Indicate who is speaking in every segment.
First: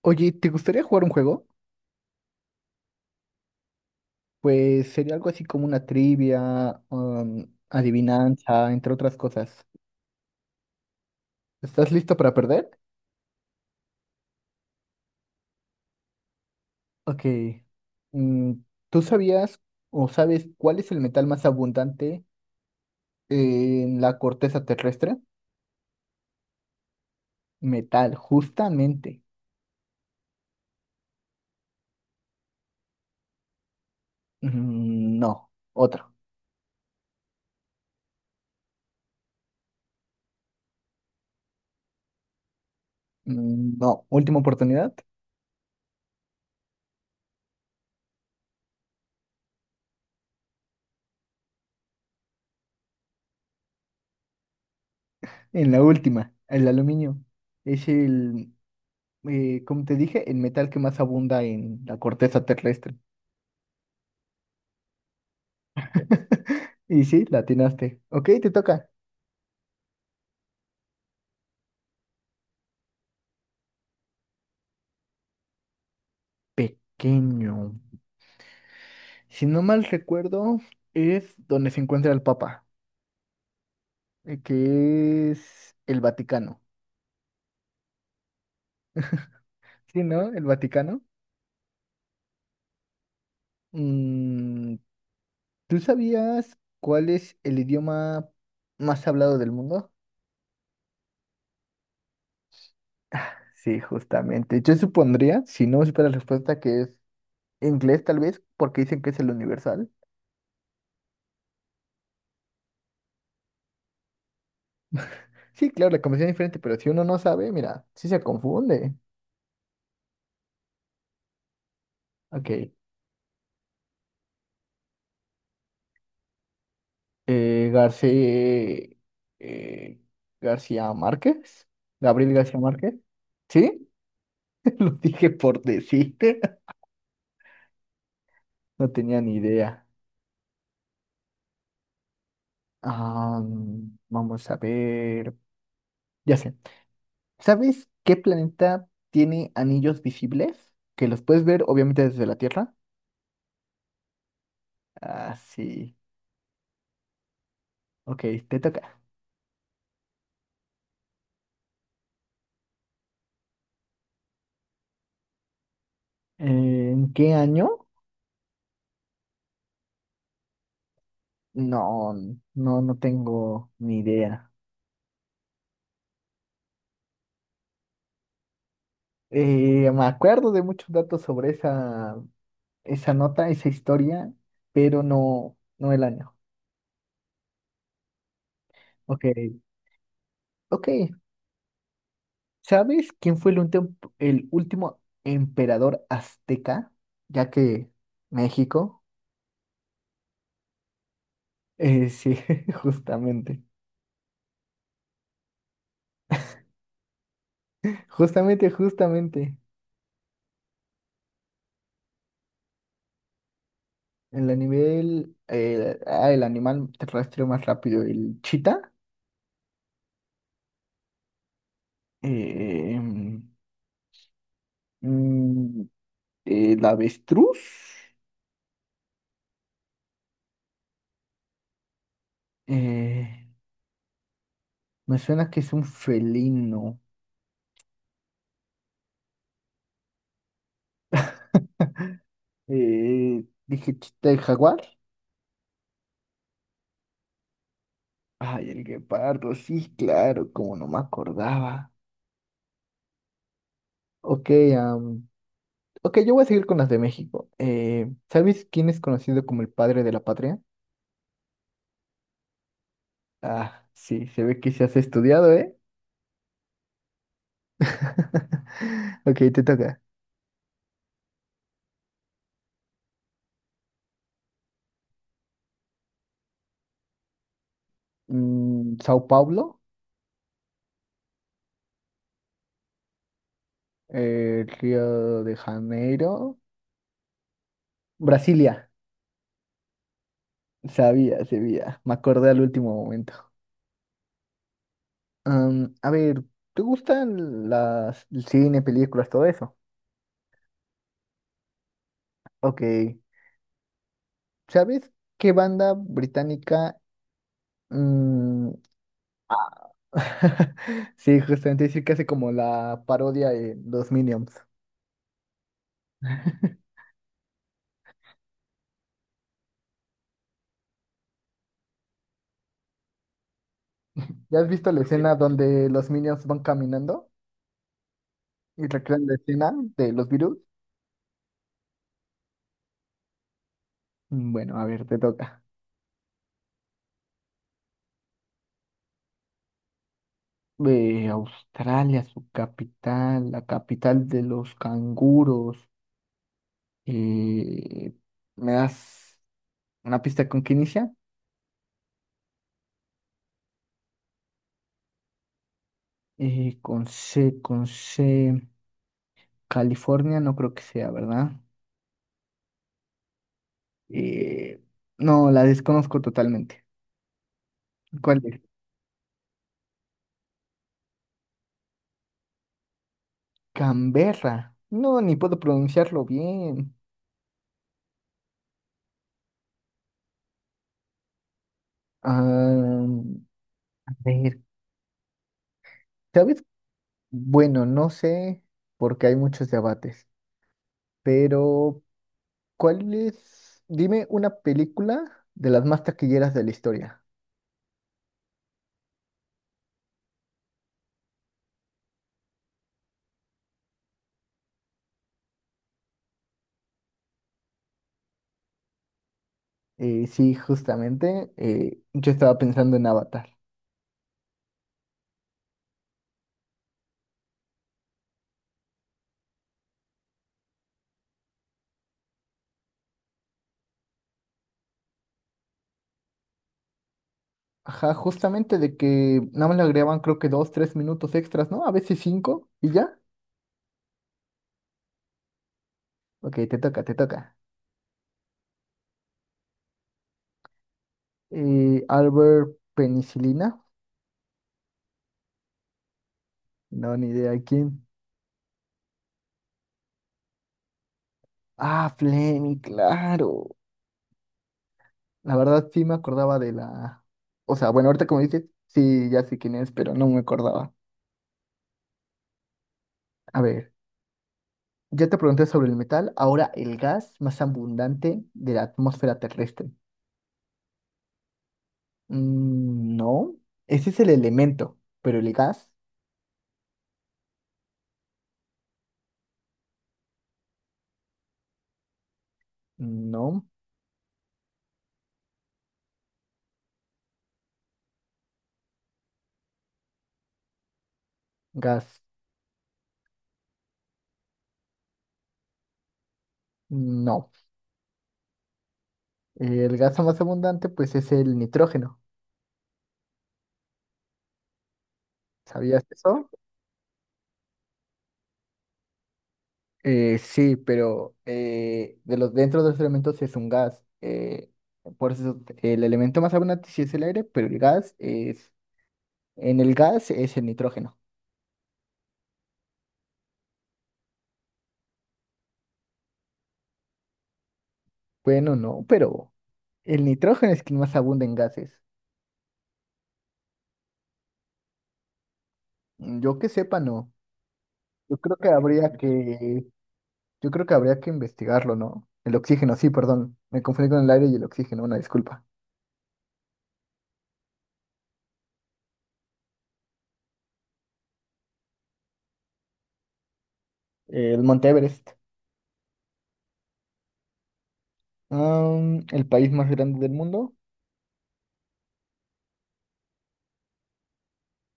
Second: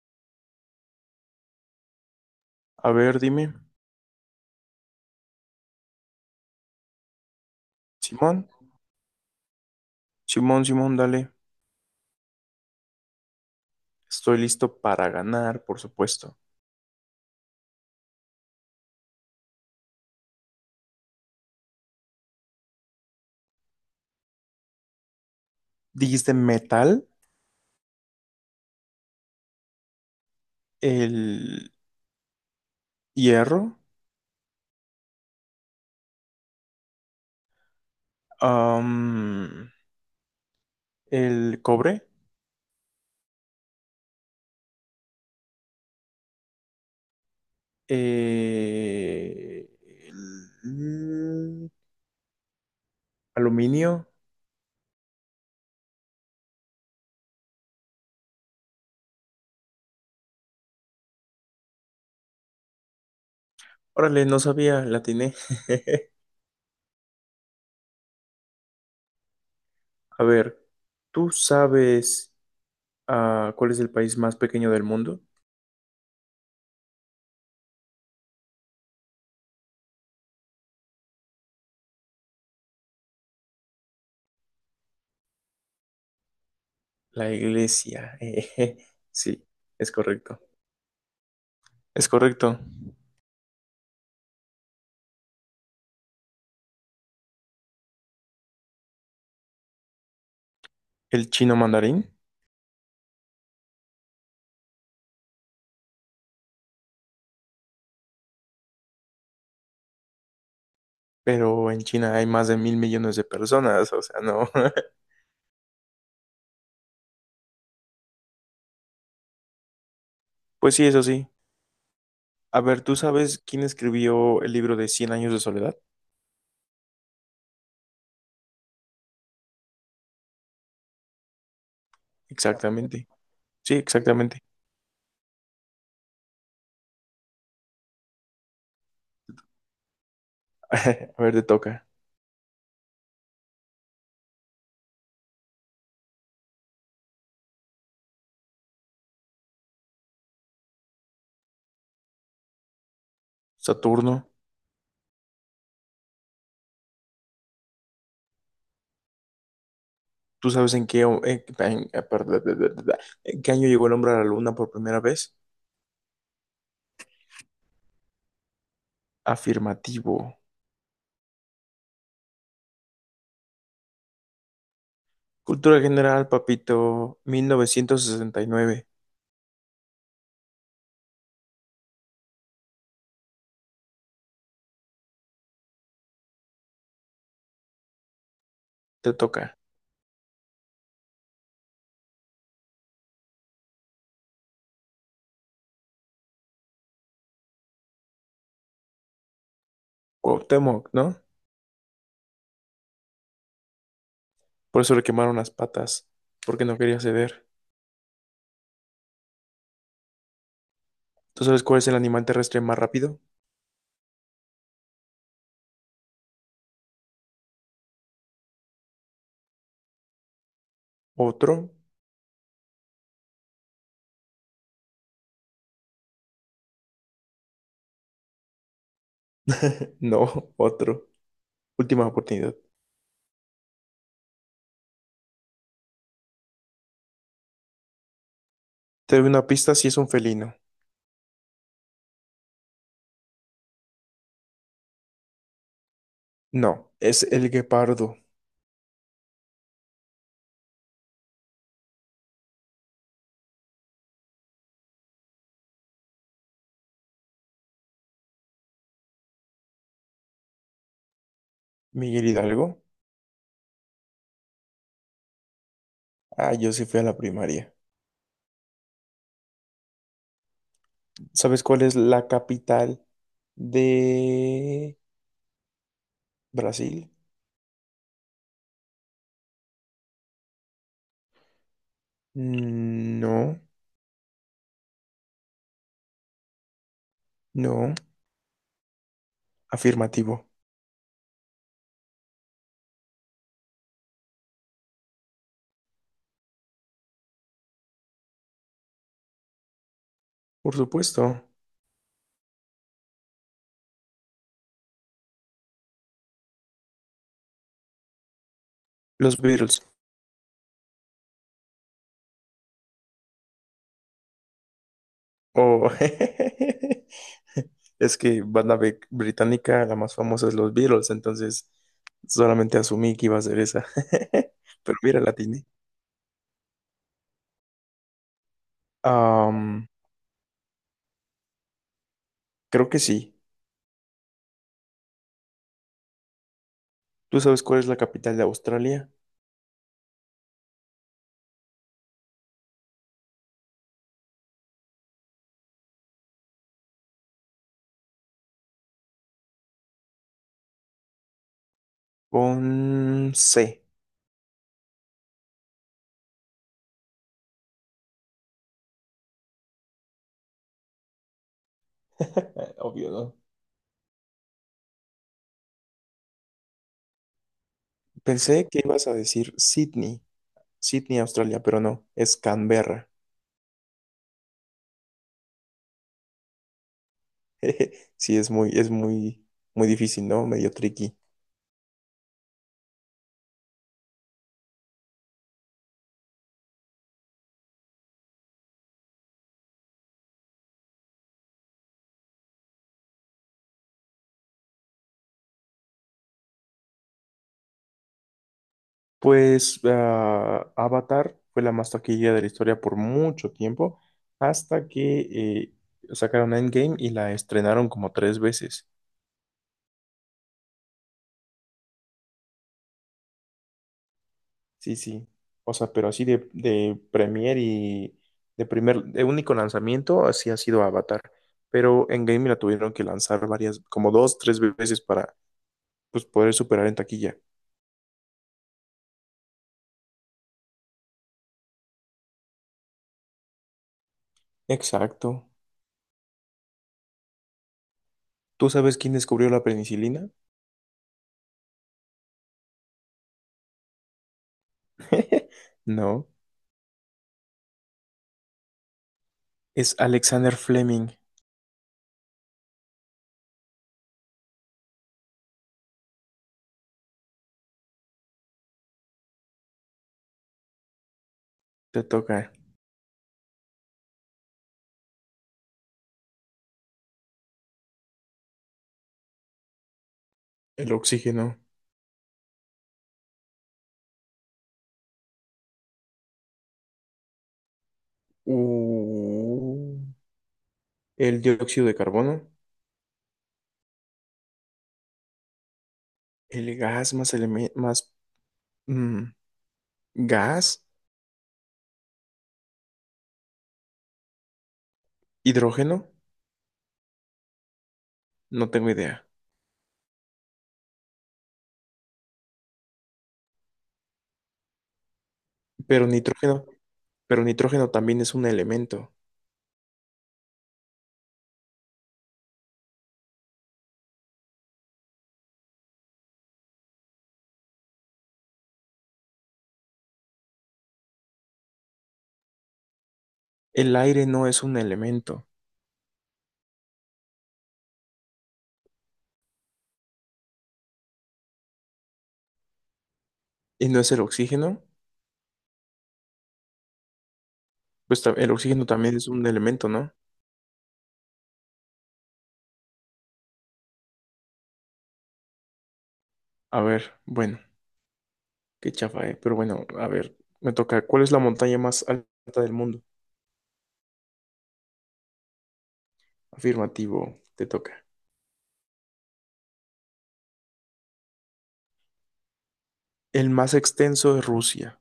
Speaker 1: Oye, ¿te gustaría jugar un juego?
Speaker 2: A ver, dime.
Speaker 1: Pues sería algo así como una trivia,
Speaker 2: Simón,
Speaker 1: adivinanza, entre otras cosas.
Speaker 2: Simón, Simón, dale.
Speaker 1: ¿Estás listo para perder?
Speaker 2: Estoy listo para ganar, por supuesto.
Speaker 1: Ok. Mm, ¿tú sabías o sabes cuál es el metal más abundante en la corteza terrestre?
Speaker 2: Dijiste metal,
Speaker 1: Metal, justamente.
Speaker 2: el hierro,
Speaker 1: Mm, no, otro.
Speaker 2: am, el cobre,
Speaker 1: Mm, no, última oportunidad.
Speaker 2: el aluminio.
Speaker 1: En la última, el aluminio. Es el, como te dije, el metal que más abunda en la corteza terrestre.
Speaker 2: Órale, no sabía, la atiné.
Speaker 1: Y sí, la atinaste. Ok, te toca.
Speaker 2: A ver, ¿tú sabes cuál es el país más pequeño del mundo?
Speaker 1: Pequeño. Si no mal recuerdo, es donde se encuentra el Papa, que es el Vaticano.
Speaker 2: La iglesia. Sí, es
Speaker 1: Sí, ¿no?
Speaker 2: correcto.
Speaker 1: El Vaticano.
Speaker 2: Es correcto.
Speaker 1: Mm, ¿tú sabías cuál es el idioma más hablado del mundo?
Speaker 2: ¿El chino mandarín?
Speaker 1: Sí, justamente. Yo supondría, si no supiera la respuesta, que es inglés tal vez, porque dicen que es el universal.
Speaker 2: Pero en China hay más de mil millones de personas, o sea, no.
Speaker 1: Sí, claro, la conversación es diferente, pero si uno no sabe, mira, sí se confunde.
Speaker 2: Pues sí, eso sí. A
Speaker 1: Ok.
Speaker 2: ver, ¿tú sabes quién escribió el libro de Cien años de soledad?
Speaker 1: García, eh, García Márquez, Gabriel García Márquez,
Speaker 2: Exactamente. Sí,
Speaker 1: ¿sí?
Speaker 2: exactamente.
Speaker 1: Lo dije por decirte, no tenía ni idea.
Speaker 2: A ver, te toca.
Speaker 1: Ah, vamos a ver, ya sé, ¿sabes qué planeta tiene anillos visibles? Que los puedes ver obviamente desde la Tierra.
Speaker 2: Saturno.
Speaker 1: Ah, sí, ok, te toca.
Speaker 2: ¿Tú sabes en qué, perdón, en qué año llegó el hombre a la luna por primera vez?
Speaker 1: ¿En qué año?
Speaker 2: Afirmativo.
Speaker 1: No, no, no tengo ni idea.
Speaker 2: Cultura general, papito. 1969.
Speaker 1: Me acuerdo de muchos datos sobre esa nota, esa historia, pero no, no el año.
Speaker 2: Te
Speaker 1: Ok,
Speaker 2: toca.
Speaker 1: ok. ¿Sabes quién fue el, el último emperador azteca? Ya que México.
Speaker 2: Cuauhtémoc, ¿no?
Speaker 1: Sí, justamente.
Speaker 2: Por eso le quemaron las patas, porque no quería ceder.
Speaker 1: Justamente, justamente.
Speaker 2: ¿Tú sabes cuál es el animal terrestre más rápido?
Speaker 1: El animal, el animal terrestre más rápido, el chita,
Speaker 2: ¿Otro?
Speaker 1: eh, mm, el avestruz.
Speaker 2: No, otro. Última oportunidad.
Speaker 1: eh, Me suena que es un felino.
Speaker 2: Te doy una pista si es un felino.
Speaker 1: Dije chita de jaguar.
Speaker 2: No, es el guepardo.
Speaker 1: Ay, el guepardo, sí, claro, como no me acordaba. Ok, am, ok, yo voy a seguir con las de México. ¿Sabes quién es conocido como el padre de la patria?
Speaker 2: Miguel Hidalgo.
Speaker 1: Ah, sí, se ve que se has estudiado, ¿eh?
Speaker 2: Ah, yo sí fui a la primaria.
Speaker 1: Ok, te toca.
Speaker 2: ¿Sabes cuál es la capital de Brasil?
Speaker 1: Mm, Sao Paulo,
Speaker 2: Mm, no,
Speaker 1: Río de Janeiro,
Speaker 2: no.
Speaker 1: Brasilia.
Speaker 2: Afirmativo.
Speaker 1: Sabía, sabía, me acordé al último momento. A ver, ¿te gustan las el cine, películas, todo eso?
Speaker 2: Por supuesto.
Speaker 1: Ok. ¿Sabes qué banda británica? mm,
Speaker 2: Los Beatles.
Speaker 1: Sí, justamente decir que hace como la parodia de los Minions.
Speaker 2: Oh. Es que banda británica, la más famosa es los Beatles, entonces solamente asumí que iba a ser esa.
Speaker 1: ¿Ya has visto
Speaker 2: Pero
Speaker 1: la
Speaker 2: mira, la
Speaker 1: escena
Speaker 2: tiene.
Speaker 1: donde los Minions van caminando y recrean la escena de los virus?
Speaker 2: Creo que sí.
Speaker 1: Bueno, a ver, te toca.
Speaker 2: ¿Tú sabes cuál es la capital de Australia?
Speaker 1: De Australia, su capital, la capital de los canguros. eh, Me das. Una pista con qué inicia.
Speaker 2: Con C.
Speaker 1: Con C. California, no creo que sea, ¿verdad?
Speaker 2: Obvio, ¿no?
Speaker 1: Eh, no, la desconozco totalmente. ¿Cuál es?
Speaker 2: Pensé que ibas a decir Sydney, Sydney, Australia, pero no, es Canberra.
Speaker 1: Canberra. No, ni puedo pronunciarlo bien.
Speaker 2: Sí, es muy, muy difícil, ¿no? Medio tricky.
Speaker 1: Ah, a ver, ¿sabes? Bueno, no sé, porque hay muchos debates, pero ¿cuál es? Dime una película de las más taquilleras de la historia.
Speaker 2: Pues Avatar fue la más taquilla de la historia por mucho tiempo, hasta que sacaron Endgame y la estrenaron como tres veces.
Speaker 1: Sí, justamente, yo estaba pensando en Avatar.
Speaker 2: Sí, sí. O sea, pero así de premier y de único lanzamiento, así ha sido Avatar. Pero Endgame la tuvieron que lanzar varias, como dos, tres veces para pues, poder superar en taquilla.
Speaker 1: Ajá, justamente de que nada más le agregaban creo que dos, tres minutos extras, ¿no? A veces cinco y ya.
Speaker 2: Exacto.
Speaker 1: Ok, te toca, te toca.
Speaker 2: ¿Tú sabes quién descubrió la penicilina?
Speaker 1: Albert Penicilina.
Speaker 2: No,
Speaker 1: No, ni idea quién.
Speaker 2: es Alexander Fleming.
Speaker 1: Ah, Fleming, claro. La verdad sí me acordaba de la... O sea, bueno, ahorita como dices, sí, ya sé quién es, pero no me acordaba.
Speaker 2: Te toca.
Speaker 1: A ver, ya te pregunté sobre el metal, ahora el gas más abundante de la atmósfera terrestre.
Speaker 2: El oxígeno,
Speaker 1: Mm, no, ese es el elemento, pero el gas,
Speaker 2: u- el dióxido de carbono,
Speaker 1: no.
Speaker 2: el gas más, mm, gas,
Speaker 1: Gas,
Speaker 2: hidrógeno,
Speaker 1: no.
Speaker 2: no tengo idea.
Speaker 1: El gas más abundante, pues, es el nitrógeno.
Speaker 2: Pero
Speaker 1: ¿Sabías eso?
Speaker 2: nitrógeno, pero nitrógeno también es un elemento.
Speaker 1: Sí, pero de los, dentro de los elementos es un gas. Por eso el elemento más abundante sí es el aire, pero el gas es... En el gas es el nitrógeno.
Speaker 2: El aire no es un elemento.
Speaker 1: Bueno, no, pero el nitrógeno es quien más abunda en gases.
Speaker 2: ¿Y no es el oxígeno?
Speaker 1: Mm, yo que sepa, no.
Speaker 2: Pues
Speaker 1: Yo
Speaker 2: el
Speaker 1: creo que
Speaker 2: oxígeno también
Speaker 1: habría
Speaker 2: es un elemento,
Speaker 1: que...
Speaker 2: ¿no?
Speaker 1: Yo creo que habría que investigarlo, ¿no? El oxígeno, sí, perdón. Me confundí con el aire y el oxígeno, una disculpa.
Speaker 2: A ver, bueno, qué chafa, ¿eh? Pero bueno, a ver, me toca. ¿Cuál es la montaña más alta del mundo?
Speaker 1: El Monte Everest.
Speaker 2: Afirmativo, te toca.
Speaker 1: El país más grande del mundo.
Speaker 2: El más extenso es Rusia.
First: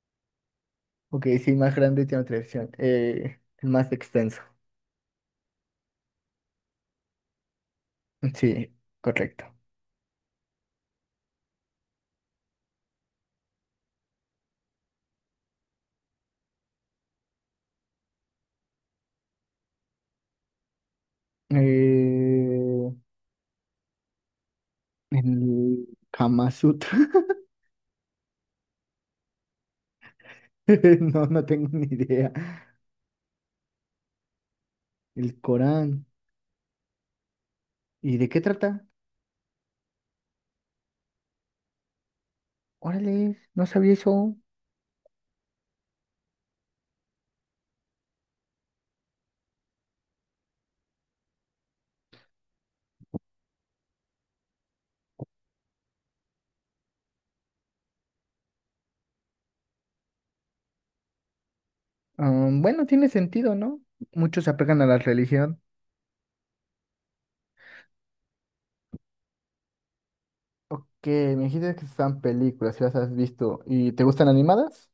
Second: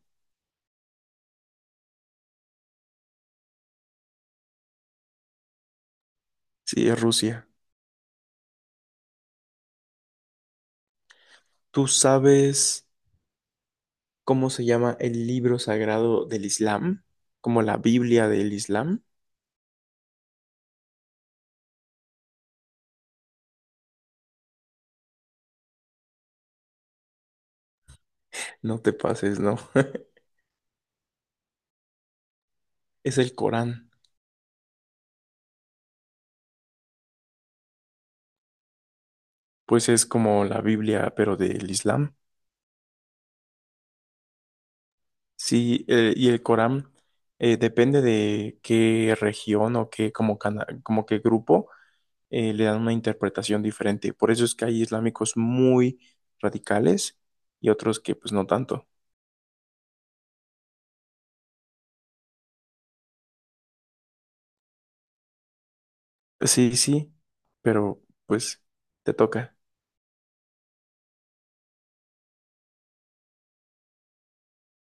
Speaker 1: Ok, sí, más grande tiene otra opción. El más extenso.
Speaker 2: Sí, es Rusia.
Speaker 1: Sí, correcto.
Speaker 2: ¿Tú sabes cómo se llama el libro sagrado del Islam? Como la Biblia del Islam.
Speaker 1: Eh, el Kama Sutra.
Speaker 2: No te pases, ¿no?
Speaker 1: No, no tengo ni idea.
Speaker 2: Es el Corán.
Speaker 1: El Corán. ¿Y de qué trata?
Speaker 2: Pues es como la Biblia, pero del Islam.
Speaker 1: Órale, no sabía eso.
Speaker 2: Sí, y el Corán depende de qué región o qué, como, como qué grupo, le dan una interpretación diferente. Por eso es que hay islámicos muy radicales y otros que pues no tanto.
Speaker 1: Bueno, tiene sentido, ¿no? Muchos se apegan a la religión.
Speaker 2: Sí, sí, pero pues te toca.
Speaker 1: Ok, me dijiste que están películas, si las has visto. ¿Y te gustan animadas?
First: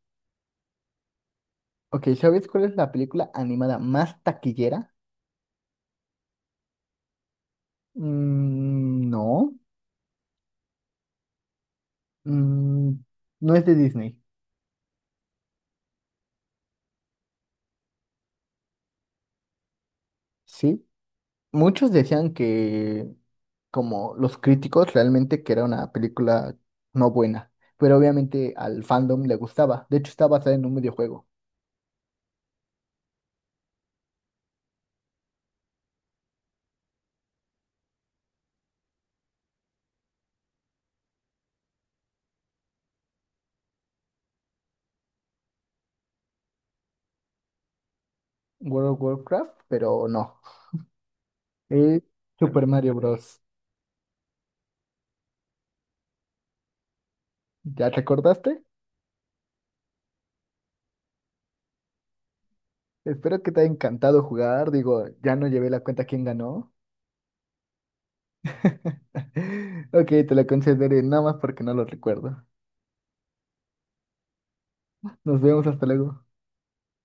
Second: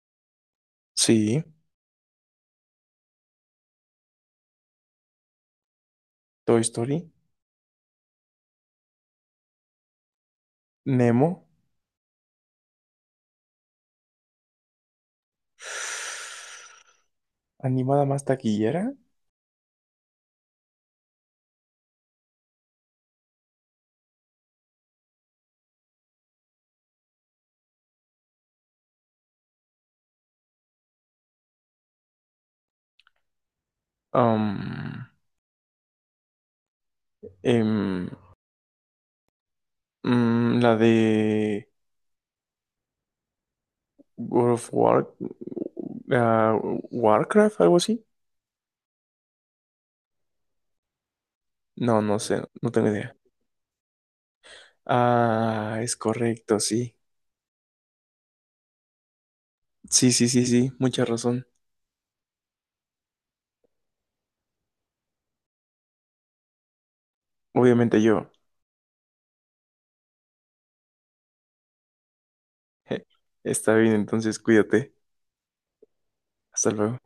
Speaker 2: Sí.
Speaker 1: Ok, ¿sabes cuál es la película animada más taquillera?
Speaker 2: Toy Story,
Speaker 1: Mm, no,
Speaker 2: Nemo,
Speaker 1: mm, no es de Disney,
Speaker 2: animada más taquillera,
Speaker 1: ¿sí? Muchos decían que, como los críticos, realmente que era una película no buena, pero obviamente al fandom le gustaba. De hecho, está basada en un videojuego,
Speaker 2: am, em, la de World of War, ah, Warcraft, algo así.
Speaker 1: World of Warcraft, pero no.
Speaker 2: No,
Speaker 1: Es
Speaker 2: no sé,
Speaker 1: Super
Speaker 2: no tengo
Speaker 1: Mario
Speaker 2: idea.
Speaker 1: Bros.
Speaker 2: Ah, es correcto, sí.
Speaker 1: ¿Ya te acordaste?
Speaker 2: Sí, sí, sí, sí, mucha razón.
Speaker 1: Espero que te haya encantado jugar. Digo, ya no llevé la cuenta quién ganó.
Speaker 2: Obviamente yo.
Speaker 1: Ok, te la concederé nada más porque no lo recuerdo.
Speaker 2: Está bien, entonces cuídate.
Speaker 1: Nos vemos hasta luego.
Speaker 2: Hasta luego.